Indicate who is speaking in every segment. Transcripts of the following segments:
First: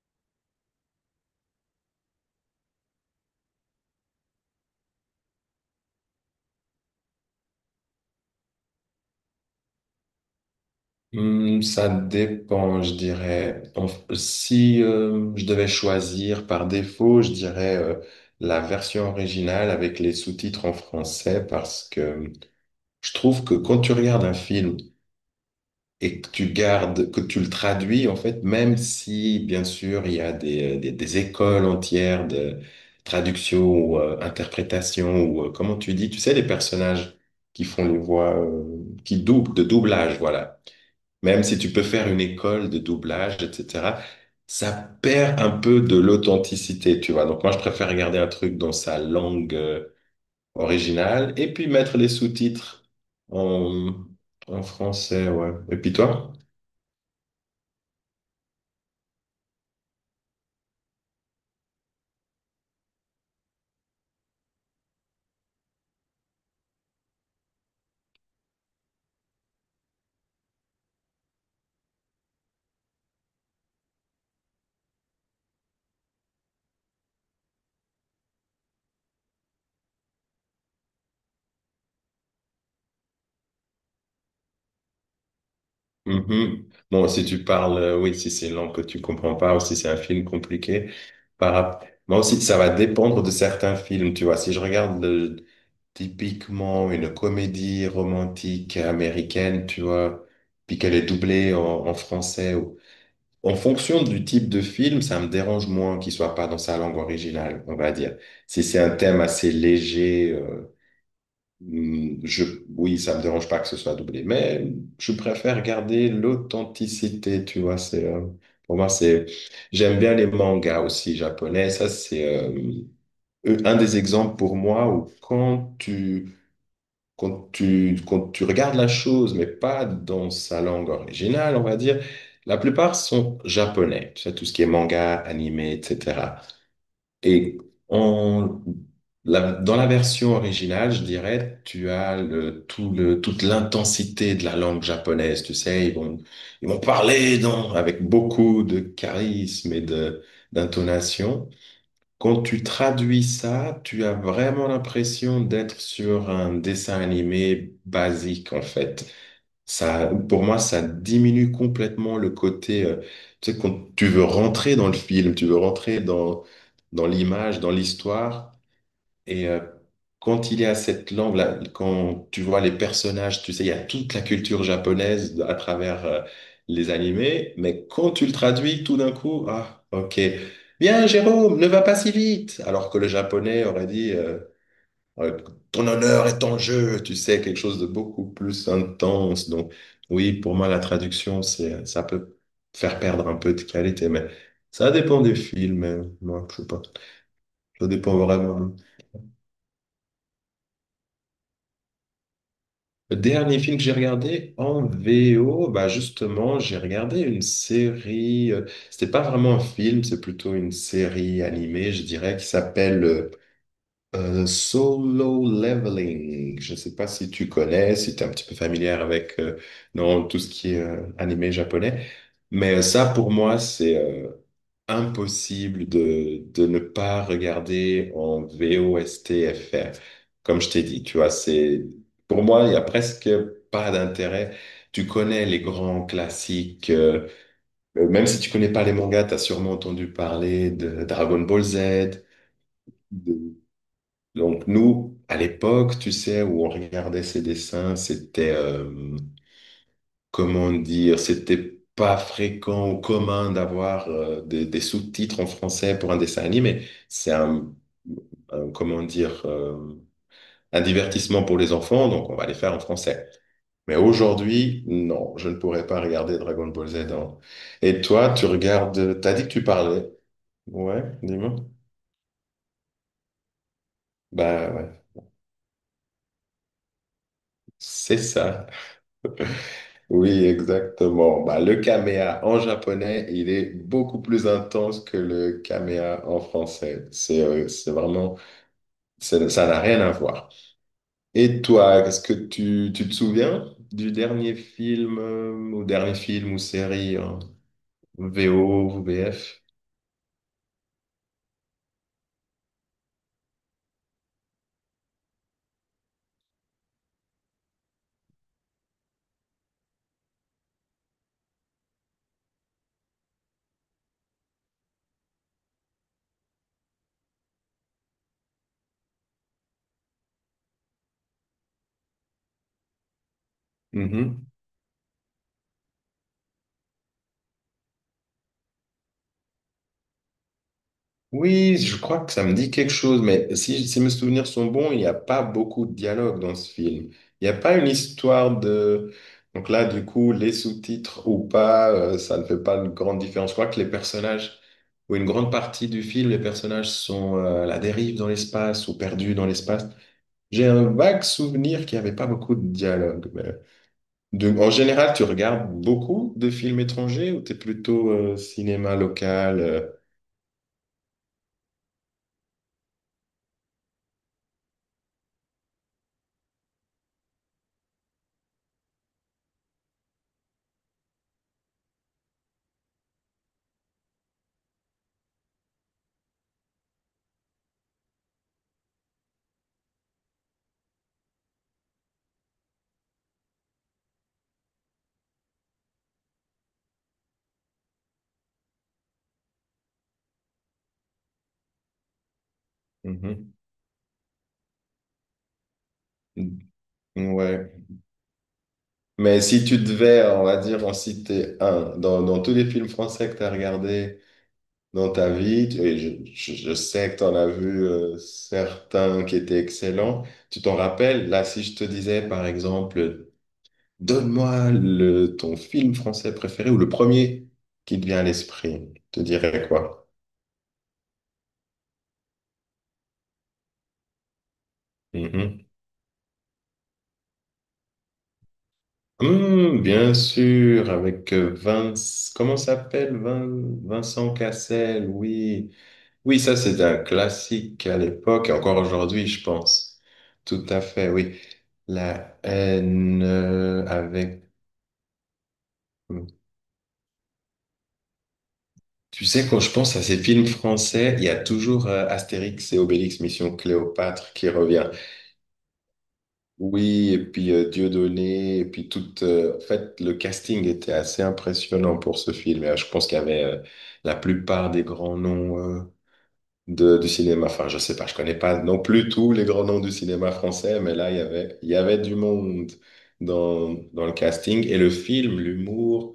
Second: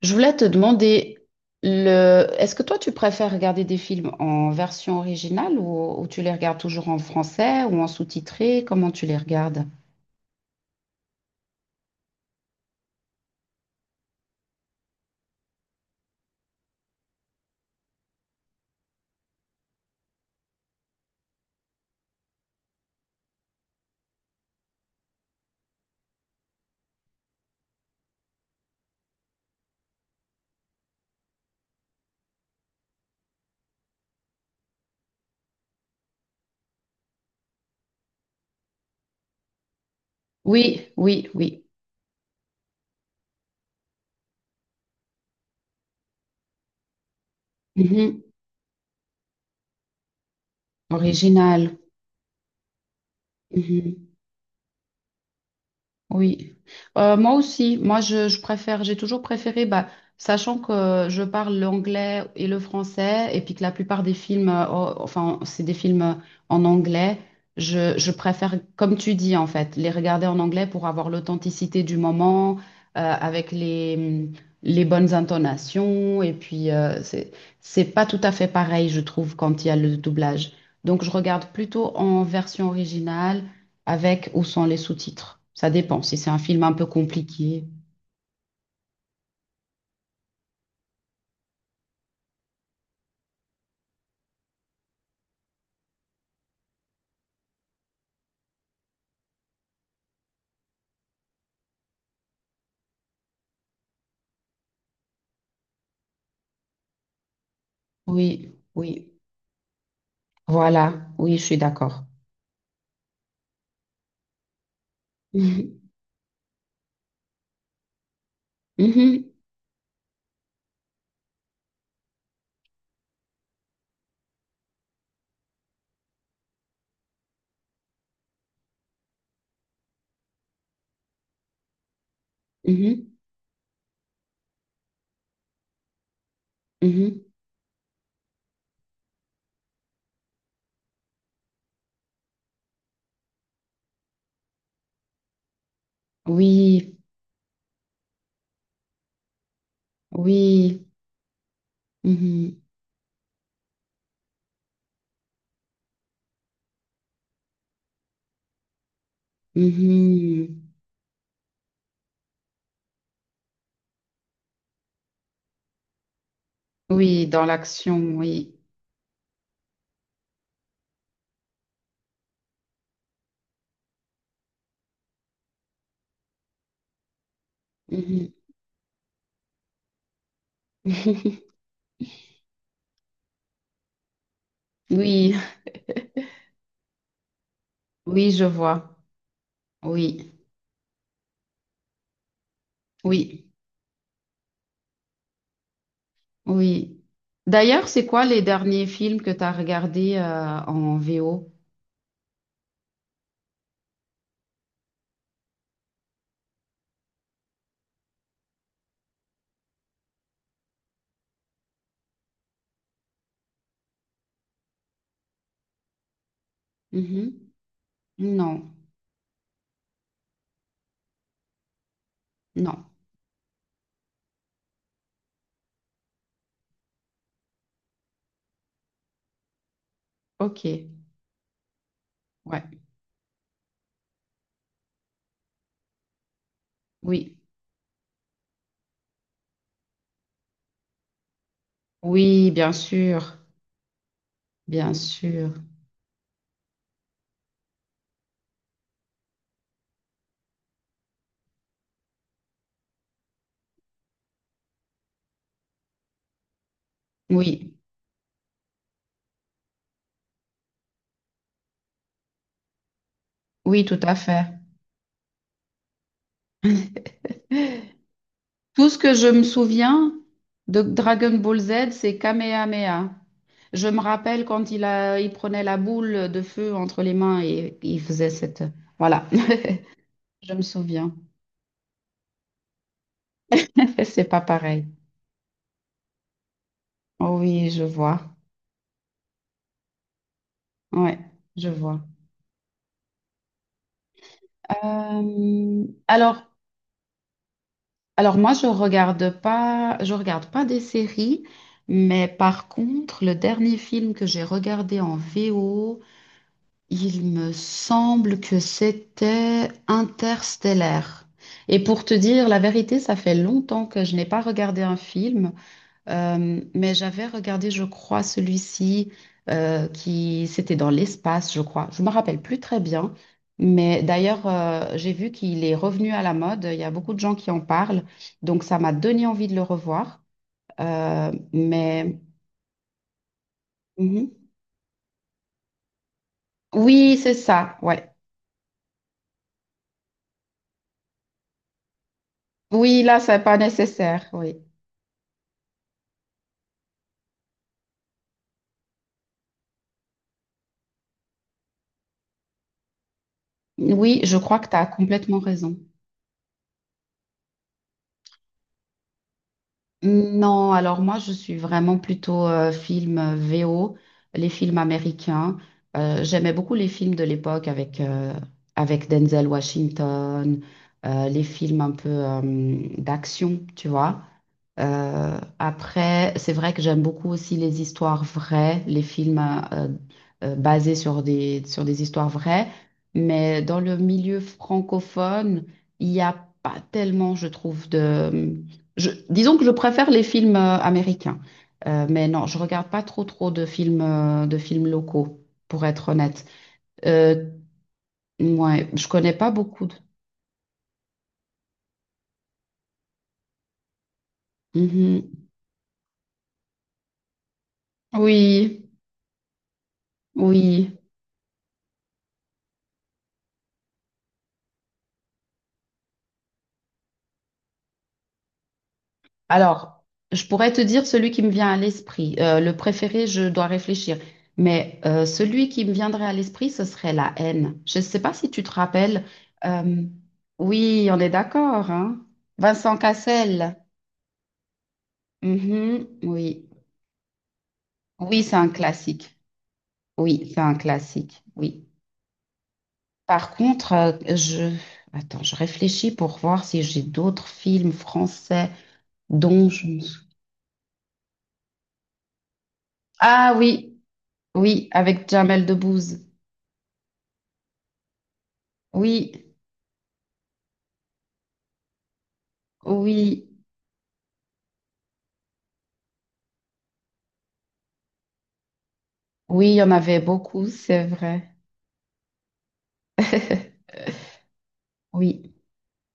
Speaker 1: Je voulais te demander, est-ce que toi tu préfères regarder des films en version originale ou tu les regardes toujours en français ou en sous-titré? Comment tu les regardes?
Speaker 2: Hmm, ça dépend, je dirais. Si je devais choisir par défaut, je dirais la version originale avec les sous-titres en français parce que je trouve que quand tu regardes un film et que tu gardes, que tu le traduis, en fait, même si, bien sûr, il y a des écoles entières de traduction ou interprétation ou comment tu dis, tu sais, les personnages qui font les voix, qui doublent, de doublage, voilà.
Speaker 1: Oui, oui,
Speaker 2: Même si
Speaker 1: oui.
Speaker 2: tu peux faire une école de doublage, etc., ça perd un peu de l'authenticité, tu vois. Donc moi, je préfère regarder
Speaker 1: Mhm.
Speaker 2: un truc dans sa langue originale et puis
Speaker 1: Original.
Speaker 2: mettre les sous-titres en,
Speaker 1: Mhm.
Speaker 2: en français, ouais. Et puis toi?
Speaker 1: Oui, moi aussi, moi je préfère, j'ai toujours préféré, bah, sachant que je parle l'anglais et le français, et puis que la plupart des films, oh, enfin c'est des films en anglais, je préfère, comme tu dis en fait, les regarder en anglais pour avoir l'authenticité du moment, avec les bonnes intonations, et puis c'est pas tout à fait pareil, je trouve, quand il y a le doublage. Donc je regarde plutôt en version originale avec ou sans les sous-titres. Ça dépend, si c'est un film
Speaker 2: Mhm.
Speaker 1: un peu
Speaker 2: Bon, si tu
Speaker 1: compliqué.
Speaker 2: parles, oui, si c'est une langue que tu comprends pas ou si c'est un film compliqué, moi aussi, ça va dépendre de certains films, tu vois. Si je regarde typiquement une comédie romantique américaine, tu vois, puis qu'elle est doublée en français. En fonction du type de film, ça me dérange moins qu'il soit pas dans sa langue originale, on va dire.
Speaker 1: Oui,
Speaker 2: Si c'est un
Speaker 1: oui.
Speaker 2: thème assez léger,
Speaker 1: Voilà, oui, je suis d'accord.
Speaker 2: hmm, je, oui, ça me dérange pas que ce soit doublé, mais je préfère
Speaker 1: Mhm,
Speaker 2: garder l'authenticité, tu vois, c'est, pour moi, c'est,
Speaker 1: mhm,
Speaker 2: j'aime bien les mangas aussi japonais, ça, c'est, un des exemples pour moi où quand tu regardes la chose, mais pas dans sa langue originale, on va dire, la plupart
Speaker 1: mhm,
Speaker 2: sont japonais, tu sais, tout ce qui est manga, animé, etc.
Speaker 1: mhm.
Speaker 2: Et en, dans la version originale, je dirais, tu as toute l'intensité de la langue japonaise, tu sais, ils vont
Speaker 1: Oui,
Speaker 2: parler dans, avec beaucoup de charisme et
Speaker 1: oui.
Speaker 2: d'intonation. Quand
Speaker 1: Mhm,
Speaker 2: tu traduis ça, tu as vraiment l'impression d'être sur un dessin animé basique, en fait. Ça, pour moi,
Speaker 1: mhm.
Speaker 2: ça diminue complètement le côté, tu sais, quand tu veux rentrer dans le film, tu veux rentrer dans
Speaker 1: Oui, dans
Speaker 2: l'image, dans
Speaker 1: l'action,
Speaker 2: l'histoire.
Speaker 1: oui.
Speaker 2: Et quand il est à cette langue, là, quand tu vois les personnages, tu sais, il y a toute la culture japonaise à travers les animés, mais quand tu le
Speaker 1: Mhm.
Speaker 2: traduis, tout d'un coup, ah, ok, bien, Jérôme, ne va pas si vite, alors que le japonais aurait dit,
Speaker 1: Oui,
Speaker 2: euh, ton honneur est en jeu, tu sais, quelque chose de beaucoup
Speaker 1: oui, je
Speaker 2: plus
Speaker 1: vois.
Speaker 2: intense. Donc, oui,
Speaker 1: Oui,
Speaker 2: pour moi, la traduction, c'est, ça peut faire perdre un
Speaker 1: oui,
Speaker 2: peu de qualité, mais ça dépend des films, moi, je sais pas,
Speaker 1: oui.
Speaker 2: ça
Speaker 1: D'ailleurs, c'est
Speaker 2: dépend
Speaker 1: quoi les
Speaker 2: vraiment.
Speaker 1: derniers films que tu as regardés en VO?
Speaker 2: Le dernier film que j'ai regardé en VO, bah justement, j'ai regardé une série. C'était pas vraiment un film, c'est plutôt une série animée, je dirais, qui s'appelle Solo Leveling. Je sais pas si tu
Speaker 1: Mhm.
Speaker 2: connais, si tu es un petit
Speaker 1: Non,
Speaker 2: peu familière avec non, tout ce qui est animé japonais. Mais
Speaker 1: non.
Speaker 2: ça, pour moi, c'est impossible de ne pas regarder en VOSTFR. Comme
Speaker 1: Ok.
Speaker 2: je t'ai dit, tu vois, c'est, pour
Speaker 1: Ouais,
Speaker 2: moi, il y a presque pas d'intérêt. Tu connais les grands classiques,
Speaker 1: oui.
Speaker 2: même si tu connais pas les mangas, tu as sûrement entendu parler de Dragon Ball Z.
Speaker 1: Oui, bien sûr,
Speaker 2: de- Donc
Speaker 1: bien
Speaker 2: nous, à
Speaker 1: sûr.
Speaker 2: l'époque, tu sais, où on regardait ces dessins, c'était comment dire, c'était pas fréquent ou commun d'avoir des sous-titres en français pour un dessin animé. C'est un,
Speaker 1: Oui,
Speaker 2: comment dire, un divertissement pour les enfants, donc on va les faire en français.
Speaker 1: oui,
Speaker 2: Mais
Speaker 1: tout à fait.
Speaker 2: aujourd'hui, non, je ne pourrais pas regarder Dragon Ball Z. Et toi, tu
Speaker 1: Tout ce que
Speaker 2: regardes,
Speaker 1: je
Speaker 2: t'as
Speaker 1: me
Speaker 2: dit que tu parlais.
Speaker 1: souviens de
Speaker 2: Ouais,
Speaker 1: Dragon
Speaker 2: dis-moi.
Speaker 1: Ball Z, c'est Kamehameha. Je me rappelle quand
Speaker 2: Bah ouais,
Speaker 1: il prenait la boule de feu entre les mains et il
Speaker 2: c'est
Speaker 1: faisait cette...
Speaker 2: ça.
Speaker 1: Voilà,
Speaker 2: Oui,
Speaker 1: je me souviens.
Speaker 2: exactement. Bah, le kamea en japonais, il est beaucoup
Speaker 1: C'est pas
Speaker 2: plus
Speaker 1: pareil.
Speaker 2: intense que le kamea en français.
Speaker 1: Oh oui, je
Speaker 2: C'est
Speaker 1: vois.
Speaker 2: vraiment, ça n'a rien à voir.
Speaker 1: Ouais,
Speaker 2: Et
Speaker 1: je vois.
Speaker 2: toi, est-ce que tu te souviens du dernier film ou
Speaker 1: Euh,
Speaker 2: dernier
Speaker 1: alors,
Speaker 2: film ou série en
Speaker 1: Alors moi, je
Speaker 2: VO ou
Speaker 1: regarde
Speaker 2: VF?
Speaker 1: pas, je regarde pas des séries, mais par contre, le dernier film que j'ai regardé en VO, il me semble que c'était Interstellaire. Et pour te dire la vérité, ça fait longtemps que je n'ai pas regardé un film. Mais j'avais regardé, je crois, celui-ci qui c'était dans l'espace, je crois. Je me rappelle plus très bien, mais d'ailleurs j'ai vu qu'il est revenu à la mode. Il y a beaucoup de gens qui en parlent, donc ça m'a donné envie de le revoir. Euh,
Speaker 2: Oui, je
Speaker 1: mais
Speaker 2: crois que ça me dit quelque chose, mais si mes
Speaker 1: Mhm.
Speaker 2: souvenirs sont bons, il n'y a pas beaucoup de dialogue dans ce film.
Speaker 1: Oui, c'est
Speaker 2: Il n'y a
Speaker 1: ça.
Speaker 2: pas une
Speaker 1: Ouais.
Speaker 2: histoire de... Donc là, du coup, les sous-titres ou pas, ça ne fait pas de
Speaker 1: Oui, là,
Speaker 2: grande
Speaker 1: c'est
Speaker 2: différence. Je
Speaker 1: pas
Speaker 2: crois que les
Speaker 1: nécessaire. Oui,
Speaker 2: personnages, ou une grande partie du film, les personnages sont à la dérive dans l'espace ou perdus dans l'espace. J'ai un vague souvenir qu'il n'y avait pas beaucoup de dialogue.
Speaker 1: oui, je crois que
Speaker 2: En
Speaker 1: tu as
Speaker 2: général, tu
Speaker 1: complètement
Speaker 2: regardes
Speaker 1: raison.
Speaker 2: beaucoup de films étrangers ou t'es plutôt cinéma local
Speaker 1: Non, alors moi je suis vraiment plutôt film VO, les films américains. J'aimais beaucoup les films de l'époque avec Denzel Washington, les films un peu d'action, tu vois. Après, c'est vrai que j'aime beaucoup aussi les histoires vraies, les films euh, basés sur des histoires vraies, mais dans le milieu francophone, il n'y a pas tellement, je trouve, disons que je préfère les films américains. Mais non, je regarde pas trop trop de films locaux, pour être honnête.
Speaker 2: mhm.
Speaker 1: Euh,
Speaker 2: Ouais.
Speaker 1: ouais, je connais
Speaker 2: Mais
Speaker 1: pas
Speaker 2: si tu
Speaker 1: beaucoup de.
Speaker 2: devais, on va dire, en citer un, dans tous les films français que tu as regardés dans ta
Speaker 1: Mhm.
Speaker 2: vie, et je sais que tu en as vu
Speaker 1: Oui,
Speaker 2: certains qui étaient excellents, tu t'en
Speaker 1: oui.
Speaker 2: rappelles? Là, si je te disais, par exemple, donne-moi ton film français préféré ou le premier qui te vient à l'esprit, te dirais
Speaker 1: Alors,
Speaker 2: quoi?
Speaker 1: je pourrais te dire celui qui me vient à l'esprit. Le préféré, je dois réfléchir. Mais
Speaker 2: Mhm.
Speaker 1: celui qui me viendrait à l'esprit, ce serait La haine. Je ne sais pas si tu te rappelles. Euh,
Speaker 2: Bien sûr,
Speaker 1: oui, on est
Speaker 2: avec
Speaker 1: d'accord, hein?
Speaker 2: Comment
Speaker 1: Vincent
Speaker 2: s'appelle
Speaker 1: Cassel.
Speaker 2: Vincent Cassel, oui.
Speaker 1: Mhm,
Speaker 2: Oui, ça
Speaker 1: oui.
Speaker 2: c'est un classique à
Speaker 1: Oui,
Speaker 2: l'époque et
Speaker 1: c'est un
Speaker 2: encore aujourd'hui,
Speaker 1: classique.
Speaker 2: je pense.
Speaker 1: Oui, c'est
Speaker 2: Tout
Speaker 1: un
Speaker 2: à fait, oui.
Speaker 1: classique. Oui.
Speaker 2: La haine
Speaker 1: Par contre, euh, je... Attends, je réfléchis
Speaker 2: hum,
Speaker 1: pour voir si j'ai d'autres films français
Speaker 2: Tu sais, quand
Speaker 1: dont
Speaker 2: je
Speaker 1: je...
Speaker 2: pense
Speaker 1: me
Speaker 2: à ces
Speaker 1: sou-
Speaker 2: films français, il y a toujours Astérix et Obélix,
Speaker 1: Ah
Speaker 2: Mission
Speaker 1: oui,
Speaker 2: Cléopâtre qui
Speaker 1: oui,
Speaker 2: revient.
Speaker 1: avec Jamel Debbouze.
Speaker 2: Oui, et puis Dieudonné, et puis
Speaker 1: Oui,
Speaker 2: En fait, le casting était assez impressionnant pour ce film. Et, je pense qu'il y avait
Speaker 1: oui,
Speaker 2: la plupart des grands noms du cinéma. Enfin, je sais pas, je connais pas non plus tous les grands
Speaker 1: oui, il
Speaker 2: noms
Speaker 1: y
Speaker 2: du
Speaker 1: en avait
Speaker 2: cinéma
Speaker 1: beaucoup,
Speaker 2: français, mais
Speaker 1: c'est
Speaker 2: là, il y
Speaker 1: vrai.
Speaker 2: avait, il y avait du monde dans, dans le casting. Et le film,
Speaker 1: Oui,
Speaker 2: l'humour,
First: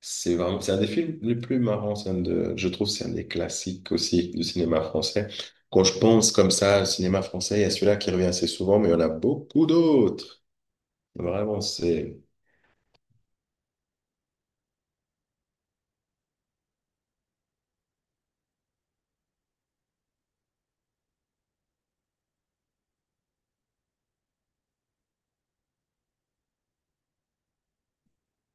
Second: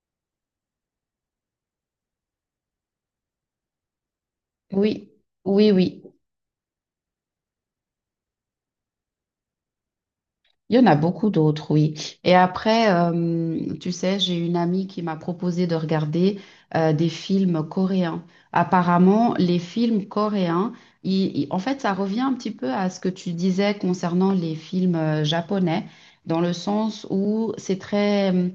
Speaker 2: c'est vraiment, c'est un des films les plus marrants. Je trouve, c'est un des classiques aussi du cinéma
Speaker 1: oui,
Speaker 2: français.
Speaker 1: oui,
Speaker 2: Quand je
Speaker 1: oui.
Speaker 2: pense comme ça, au cinéma français, il y a celui-là qui revient assez souvent, mais il y en a beaucoup d'autres.
Speaker 1: Il y en a beaucoup
Speaker 2: Vraiment,
Speaker 1: d'autres, oui.
Speaker 2: c'est
Speaker 1: Et après, tu sais, j'ai une amie qui m'a proposé de regarder des films coréens. Apparemment, les films coréens, en fait, ça revient un petit peu à ce que tu disais concernant les films japonais, dans le sens où c'est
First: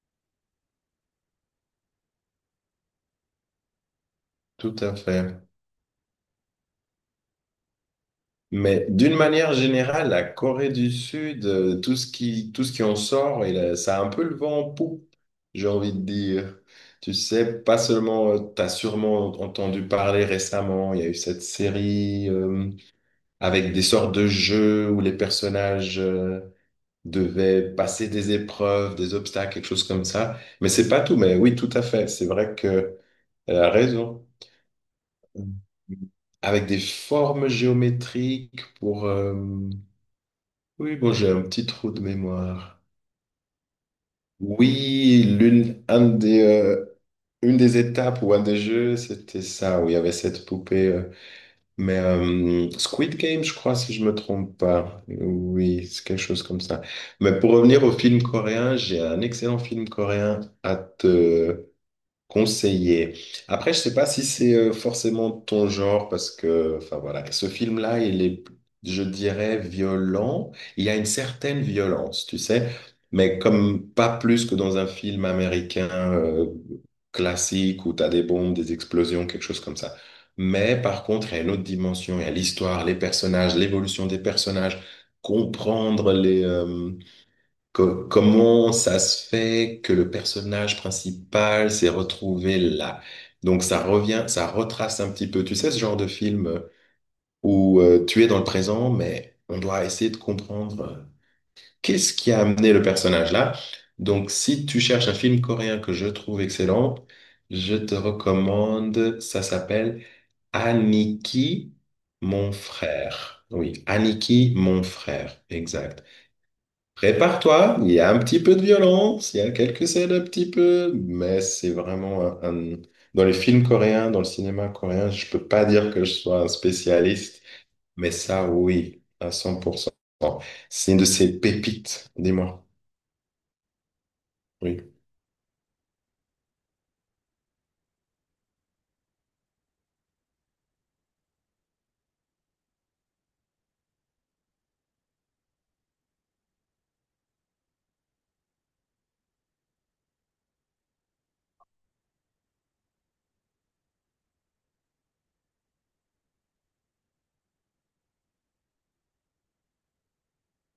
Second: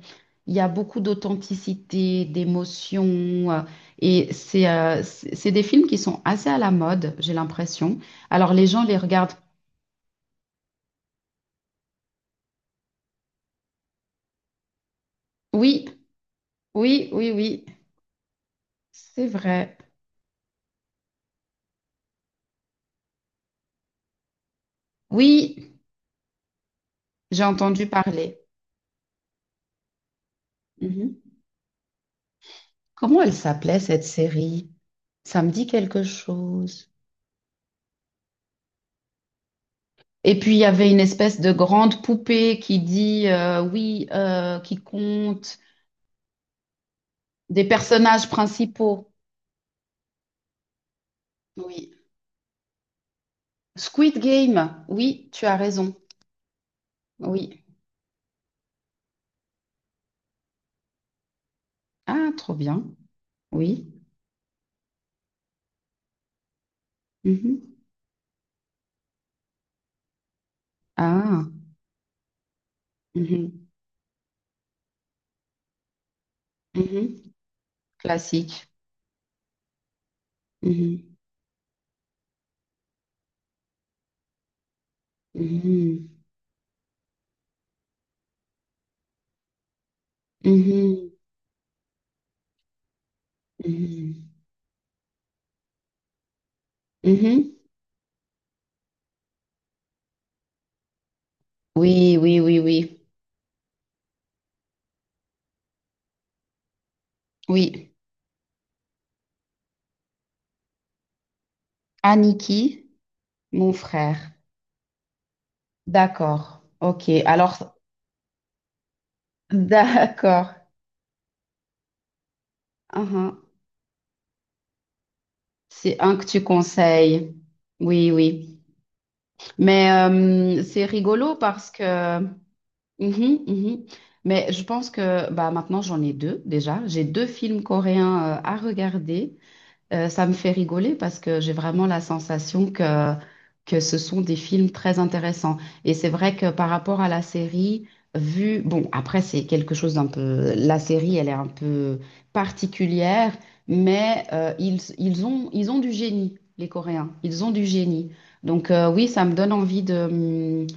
Speaker 1: il y a beaucoup d'authenticité, d'émotion, euh, et c'est
Speaker 2: tout à
Speaker 1: euh, c'est
Speaker 2: fait.
Speaker 1: c'est des films qui sont assez à la mode, j'ai l'impression. Alors, les gens
Speaker 2: Mais
Speaker 1: les
Speaker 2: d'une
Speaker 1: regardent.
Speaker 2: manière générale, la Corée du Sud, tout ce qui en sort, ça a un peu le vent en poupe, j'ai
Speaker 1: Oui,
Speaker 2: envie de dire.
Speaker 1: oui,
Speaker 2: Tu
Speaker 1: oui,
Speaker 2: sais,
Speaker 1: oui.
Speaker 2: pas seulement, tu as
Speaker 1: C'est
Speaker 2: sûrement
Speaker 1: vrai.
Speaker 2: entendu parler récemment, il y a eu cette série avec des sortes de jeux où les
Speaker 1: Oui,
Speaker 2: personnages
Speaker 1: j'ai
Speaker 2: devaient
Speaker 1: entendu
Speaker 2: passer des
Speaker 1: parler.
Speaker 2: épreuves, des obstacles, quelque chose comme ça. Mais c'est pas tout,
Speaker 1: Mhm.
Speaker 2: mais oui, tout à fait. C'est vrai que
Speaker 1: Comment elle
Speaker 2: elle a
Speaker 1: s'appelait cette
Speaker 2: raison
Speaker 1: série? Ça me dit quelque
Speaker 2: avec des
Speaker 1: chose.
Speaker 2: formes géométriques pour,
Speaker 1: Et puis il y avait
Speaker 2: oui,
Speaker 1: une
Speaker 2: bon, j'ai
Speaker 1: espèce
Speaker 2: un
Speaker 1: de
Speaker 2: petit trou
Speaker 1: grande
Speaker 2: de
Speaker 1: poupée qui
Speaker 2: mémoire.
Speaker 1: dit oui, qui
Speaker 2: Oui,
Speaker 1: compte
Speaker 2: une
Speaker 1: des
Speaker 2: des étapes
Speaker 1: personnages
Speaker 2: ou un des jeux,
Speaker 1: principaux.
Speaker 2: c'était ça, où il y avait cette poupée. euh,
Speaker 1: Oui.
Speaker 2: mais euh, Squid Game, je crois, si je me
Speaker 1: Squid
Speaker 2: trompe
Speaker 1: Game.
Speaker 2: pas.
Speaker 1: Oui, tu as
Speaker 2: Oui,
Speaker 1: raison.
Speaker 2: c'est quelque chose comme ça. Mais pour
Speaker 1: Oui.
Speaker 2: revenir au film coréen, j'ai un excellent film coréen à te
Speaker 1: Ah, trop bien.
Speaker 2: conseiller. Après, je
Speaker 1: Oui.
Speaker 2: sais pas si c'est forcément ton genre parce que, enfin voilà, ce
Speaker 1: Mhm.
Speaker 2: film-là, il est, je dirais, violent. Il y a une
Speaker 1: Ah.
Speaker 2: certaine violence, tu sais, mais
Speaker 1: Mhm.
Speaker 2: comme pas plus que dans un film américain
Speaker 1: Mhm.
Speaker 2: classique où t'as des bombes,
Speaker 1: Classique.
Speaker 2: des explosions, quelque chose comme ça. Mais par
Speaker 1: Mhm.
Speaker 2: contre, il y a une autre dimension, il y a l'histoire, les personnages, l'évolution des personnages,
Speaker 1: Mhm.
Speaker 2: comprendre comment ça se fait que le personnage
Speaker 1: Mhm.
Speaker 2: principal s'est retrouvé là? Donc ça revient,
Speaker 1: Mhm.
Speaker 2: ça retrace un petit peu, tu sais, ce genre de film
Speaker 1: Mhm.
Speaker 2: où tu es dans le présent, mais on doit essayer de comprendre qu'est-ce
Speaker 1: Oui,
Speaker 2: qui
Speaker 1: oui,
Speaker 2: a
Speaker 1: oui,
Speaker 2: amené le
Speaker 1: oui.
Speaker 2: personnage là. Donc si tu cherches un film coréen que je trouve excellent, je
Speaker 1: Oui,
Speaker 2: te recommande, ça s'appelle Aniki, mon
Speaker 1: Aniki,
Speaker 2: frère.
Speaker 1: mon
Speaker 2: Oui,
Speaker 1: frère.
Speaker 2: Aniki, mon frère, exact.
Speaker 1: D'accord. Ok. Alors,
Speaker 2: Prépare-toi, il y a un petit peu de violence, il y a quelques scènes un petit
Speaker 1: d'accord.
Speaker 2: peu, mais c'est vraiment un. Dans les
Speaker 1: Uhum.
Speaker 2: films coréens, dans le cinéma coréen, je peux pas dire
Speaker 1: C'est
Speaker 2: que je
Speaker 1: un que
Speaker 2: sois
Speaker 1: tu
Speaker 2: un
Speaker 1: conseilles.
Speaker 2: spécialiste,
Speaker 1: Oui,
Speaker 2: mais ça,
Speaker 1: oui.
Speaker 2: oui, à
Speaker 1: Mais
Speaker 2: 100%.
Speaker 1: euh, c'est
Speaker 2: C'est une de
Speaker 1: rigolo
Speaker 2: ces
Speaker 1: parce
Speaker 2: pépites,
Speaker 1: que. Mhm,
Speaker 2: dis-moi.
Speaker 1: mhm. Mais je
Speaker 2: Oui.
Speaker 1: pense que bah, maintenant, j'en ai deux déjà. J'ai deux films coréens à regarder. Ça me fait rigoler parce que j'ai vraiment la sensation que ce sont des films très intéressants. Et c'est vrai que par rapport à la série, vu, bon, après, c'est quelque chose d'un peu, la série, elle est un peu particulière, mais ils ont du génie, les Coréens. Ils ont du génie. Donc oui, ça me donne envie de, hum,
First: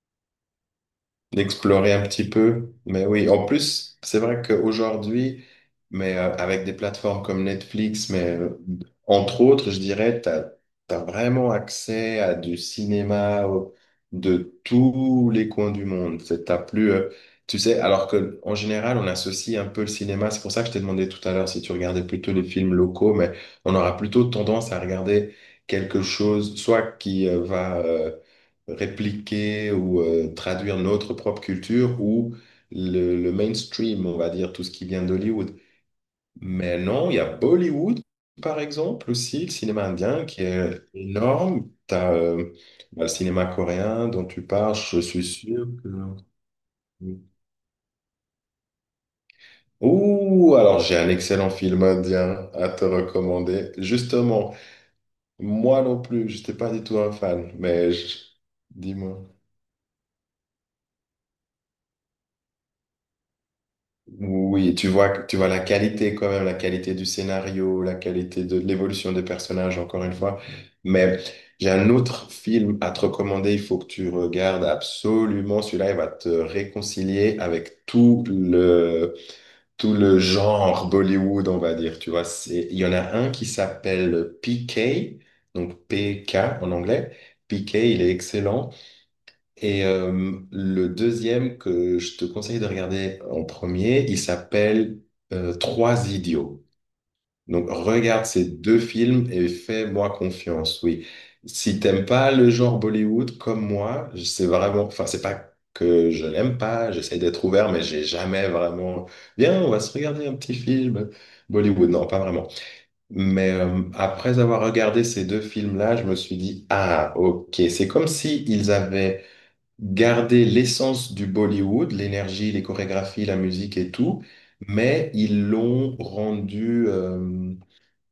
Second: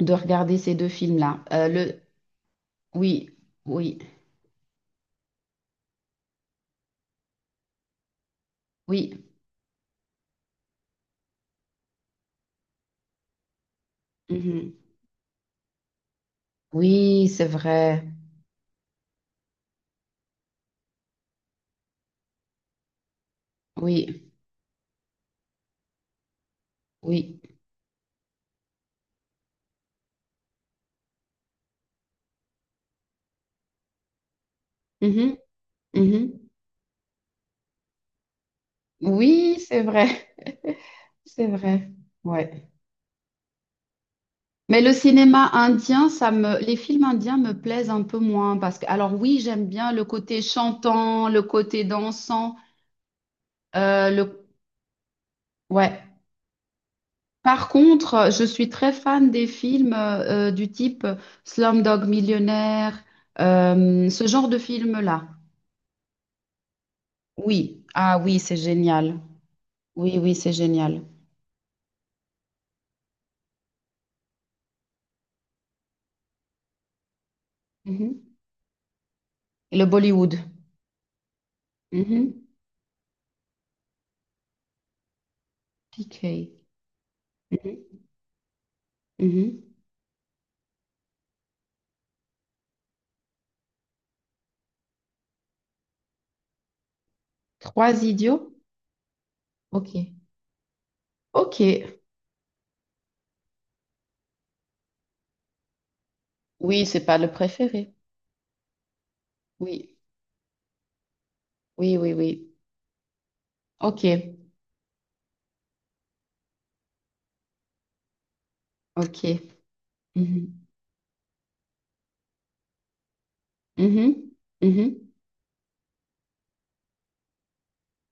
Speaker 1: de regarder ces deux films-là.
Speaker 2: D'explorer un petit peu. Mais oui,
Speaker 1: Oui,
Speaker 2: en
Speaker 1: oui,
Speaker 2: plus, c'est vrai qu'aujourd'hui, mais avec des plateformes comme Netflix, mais
Speaker 1: oui.
Speaker 2: entre autres, je dirais, tu as, vraiment accès à du cinéma de
Speaker 1: Mhm.
Speaker 2: tous les coins du monde. T'as plus,
Speaker 1: Oui, c'est
Speaker 2: tu sais,
Speaker 1: vrai.
Speaker 2: alors que en général, on associe un peu le cinéma. C'est pour ça que je t'ai demandé tout à l'heure si tu regardais plutôt les films locaux, mais on aura
Speaker 1: Oui,
Speaker 2: plutôt tendance à regarder quelque chose, soit qui
Speaker 1: oui.
Speaker 2: va répliquer ou traduire notre propre culture ou le mainstream, on va dire, tout ce qui vient
Speaker 1: Mhm,
Speaker 2: d'Hollywood.
Speaker 1: mhm.
Speaker 2: Mais non, il y a Bollywood, par exemple, aussi, le
Speaker 1: Oui, c'est
Speaker 2: cinéma
Speaker 1: vrai.
Speaker 2: indien qui est
Speaker 1: C'est
Speaker 2: énorme.
Speaker 1: vrai.
Speaker 2: T'as
Speaker 1: Ouais.
Speaker 2: bah, le cinéma coréen dont tu parles,
Speaker 1: Mais le
Speaker 2: je suis
Speaker 1: cinéma
Speaker 2: sûr que...
Speaker 1: indien, les films indiens me plaisent un peu moins parce que, alors oui, j'aime bien le côté
Speaker 2: Ouh, alors j'ai un
Speaker 1: chantant, le
Speaker 2: excellent
Speaker 1: côté
Speaker 2: film indien
Speaker 1: dansant,
Speaker 2: à te recommander.
Speaker 1: euh, le,
Speaker 2: Justement, moi non
Speaker 1: ouais.
Speaker 2: plus, je n'étais pas du tout un fan,
Speaker 1: Par contre, je suis très
Speaker 2: dis-moi.
Speaker 1: fan des films du type Slumdog Millionnaire, ce genre de
Speaker 2: Oui,
Speaker 1: film-là.
Speaker 2: tu vois la qualité quand même, la qualité du
Speaker 1: Oui.
Speaker 2: scénario, la
Speaker 1: Ah oui,
Speaker 2: qualité
Speaker 1: c'est
Speaker 2: de l'évolution
Speaker 1: génial.
Speaker 2: des personnages, encore une
Speaker 1: Oui, oui,
Speaker 2: fois.
Speaker 1: c'est génial.
Speaker 2: Mais j'ai un autre film à te recommander, il faut que tu regardes absolument. Celui-là, il va te réconcilier avec tout
Speaker 1: Mhm.
Speaker 2: le,
Speaker 1: Et le
Speaker 2: tout le
Speaker 1: Bollywood.
Speaker 2: genre Bollywood, on va dire. Tu vois,
Speaker 1: Mhm.
Speaker 2: c'est, il y en a un qui s'appelle PK, donc
Speaker 1: P
Speaker 2: PK
Speaker 1: K.
Speaker 2: en anglais. PK,
Speaker 1: Mhm.
Speaker 2: il est excellent.
Speaker 1: Mhm.
Speaker 2: Et le deuxième que je te conseille de regarder en premier, il s'appelle Trois idiots. Donc
Speaker 1: Trois
Speaker 2: regarde ces
Speaker 1: idiots?
Speaker 2: deux films et fais-moi
Speaker 1: Ok.
Speaker 2: confiance, oui.
Speaker 1: Ok.
Speaker 2: Si t'aimes pas le genre Bollywood comme moi, c'est vraiment, enfin c'est pas que je l'aime
Speaker 1: Oui,
Speaker 2: pas,
Speaker 1: c'est pas
Speaker 2: j'essaie
Speaker 1: le
Speaker 2: d'être ouvert, mais
Speaker 1: préféré.
Speaker 2: j'ai jamais vraiment. Viens, on va se
Speaker 1: Oui.
Speaker 2: regarder un petit film Bollywood,
Speaker 1: Oui,
Speaker 2: non,
Speaker 1: oui,
Speaker 2: pas vraiment.
Speaker 1: oui.
Speaker 2: Mais
Speaker 1: Ok.
Speaker 2: après avoir regardé ces deux films-là, je me suis dit, ah, ok, c'est comme si ils avaient
Speaker 1: Ok.
Speaker 2: garder
Speaker 1: Mhm.
Speaker 2: l'essence du Bollywood, l'énergie, les chorégraphies, la musique et tout,
Speaker 1: Mhm. Mhm.
Speaker 2: mais ils l'ont rendu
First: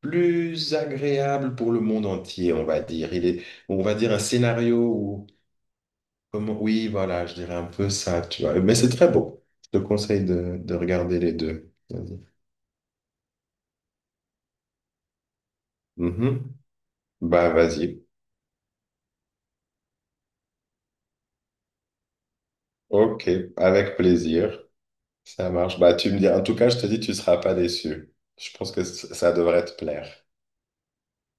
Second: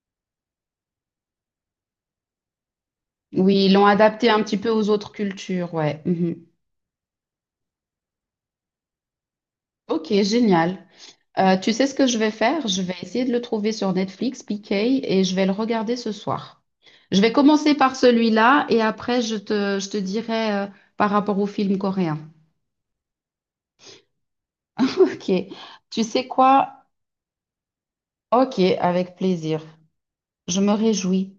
Speaker 2: plus agréable pour le monde entier, on va dire. Il est,
Speaker 1: Oui, ils
Speaker 2: on
Speaker 1: l'ont
Speaker 2: va dire un
Speaker 1: adapté un petit peu
Speaker 2: scénario
Speaker 1: aux autres
Speaker 2: où,
Speaker 1: cultures, ouais. Mhm.
Speaker 2: comment, oui, voilà, je dirais un peu ça, tu vois. Mais c'est très beau. Je te
Speaker 1: Ok,
Speaker 2: conseille de
Speaker 1: génial.
Speaker 2: regarder les deux.
Speaker 1: Tu sais ce que je
Speaker 2: Vas-y.
Speaker 1: vais faire? Je vais essayer de le trouver sur Netflix, PK, et je vais le regarder ce
Speaker 2: Mhm.
Speaker 1: soir. Je vais
Speaker 2: Bah,
Speaker 1: commencer
Speaker 2: vas-y.
Speaker 1: par celui-là et après je te dirai par rapport au film coréen.
Speaker 2: Ok, avec plaisir.
Speaker 1: Ok.
Speaker 2: Ça marche. Bah,
Speaker 1: Tu
Speaker 2: tu me
Speaker 1: sais
Speaker 2: dis, en tout cas, je
Speaker 1: quoi?
Speaker 2: te dis, tu seras pas déçu. Je
Speaker 1: Ok,
Speaker 2: pense que
Speaker 1: avec
Speaker 2: ça
Speaker 1: plaisir.
Speaker 2: devrait te plaire.
Speaker 1: Je me réjouis.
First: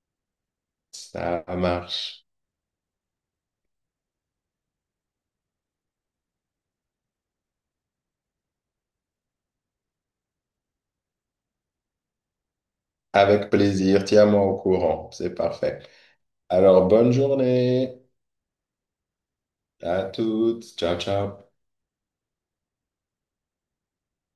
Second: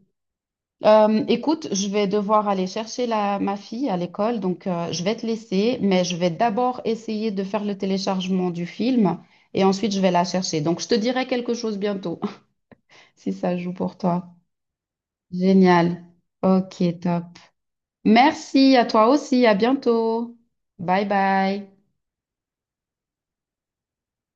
Speaker 2: Ça
Speaker 1: Écoute, je vais
Speaker 2: marche.
Speaker 1: devoir aller chercher ma fille à l'école, donc je vais te laisser, mais je vais d'abord essayer de faire le téléchargement du film et ensuite je vais la chercher. Donc je te dirai quelque chose bientôt, si
Speaker 2: Avec
Speaker 1: ça joue pour
Speaker 2: plaisir,
Speaker 1: toi.
Speaker 2: tiens-moi au courant, c'est parfait.
Speaker 1: Génial. Ok,
Speaker 2: Alors, bonne
Speaker 1: top.
Speaker 2: journée
Speaker 1: Merci à toi aussi, à
Speaker 2: à
Speaker 1: bientôt.
Speaker 2: toutes. Ciao,
Speaker 1: Bye
Speaker 2: ciao.
Speaker 1: bye.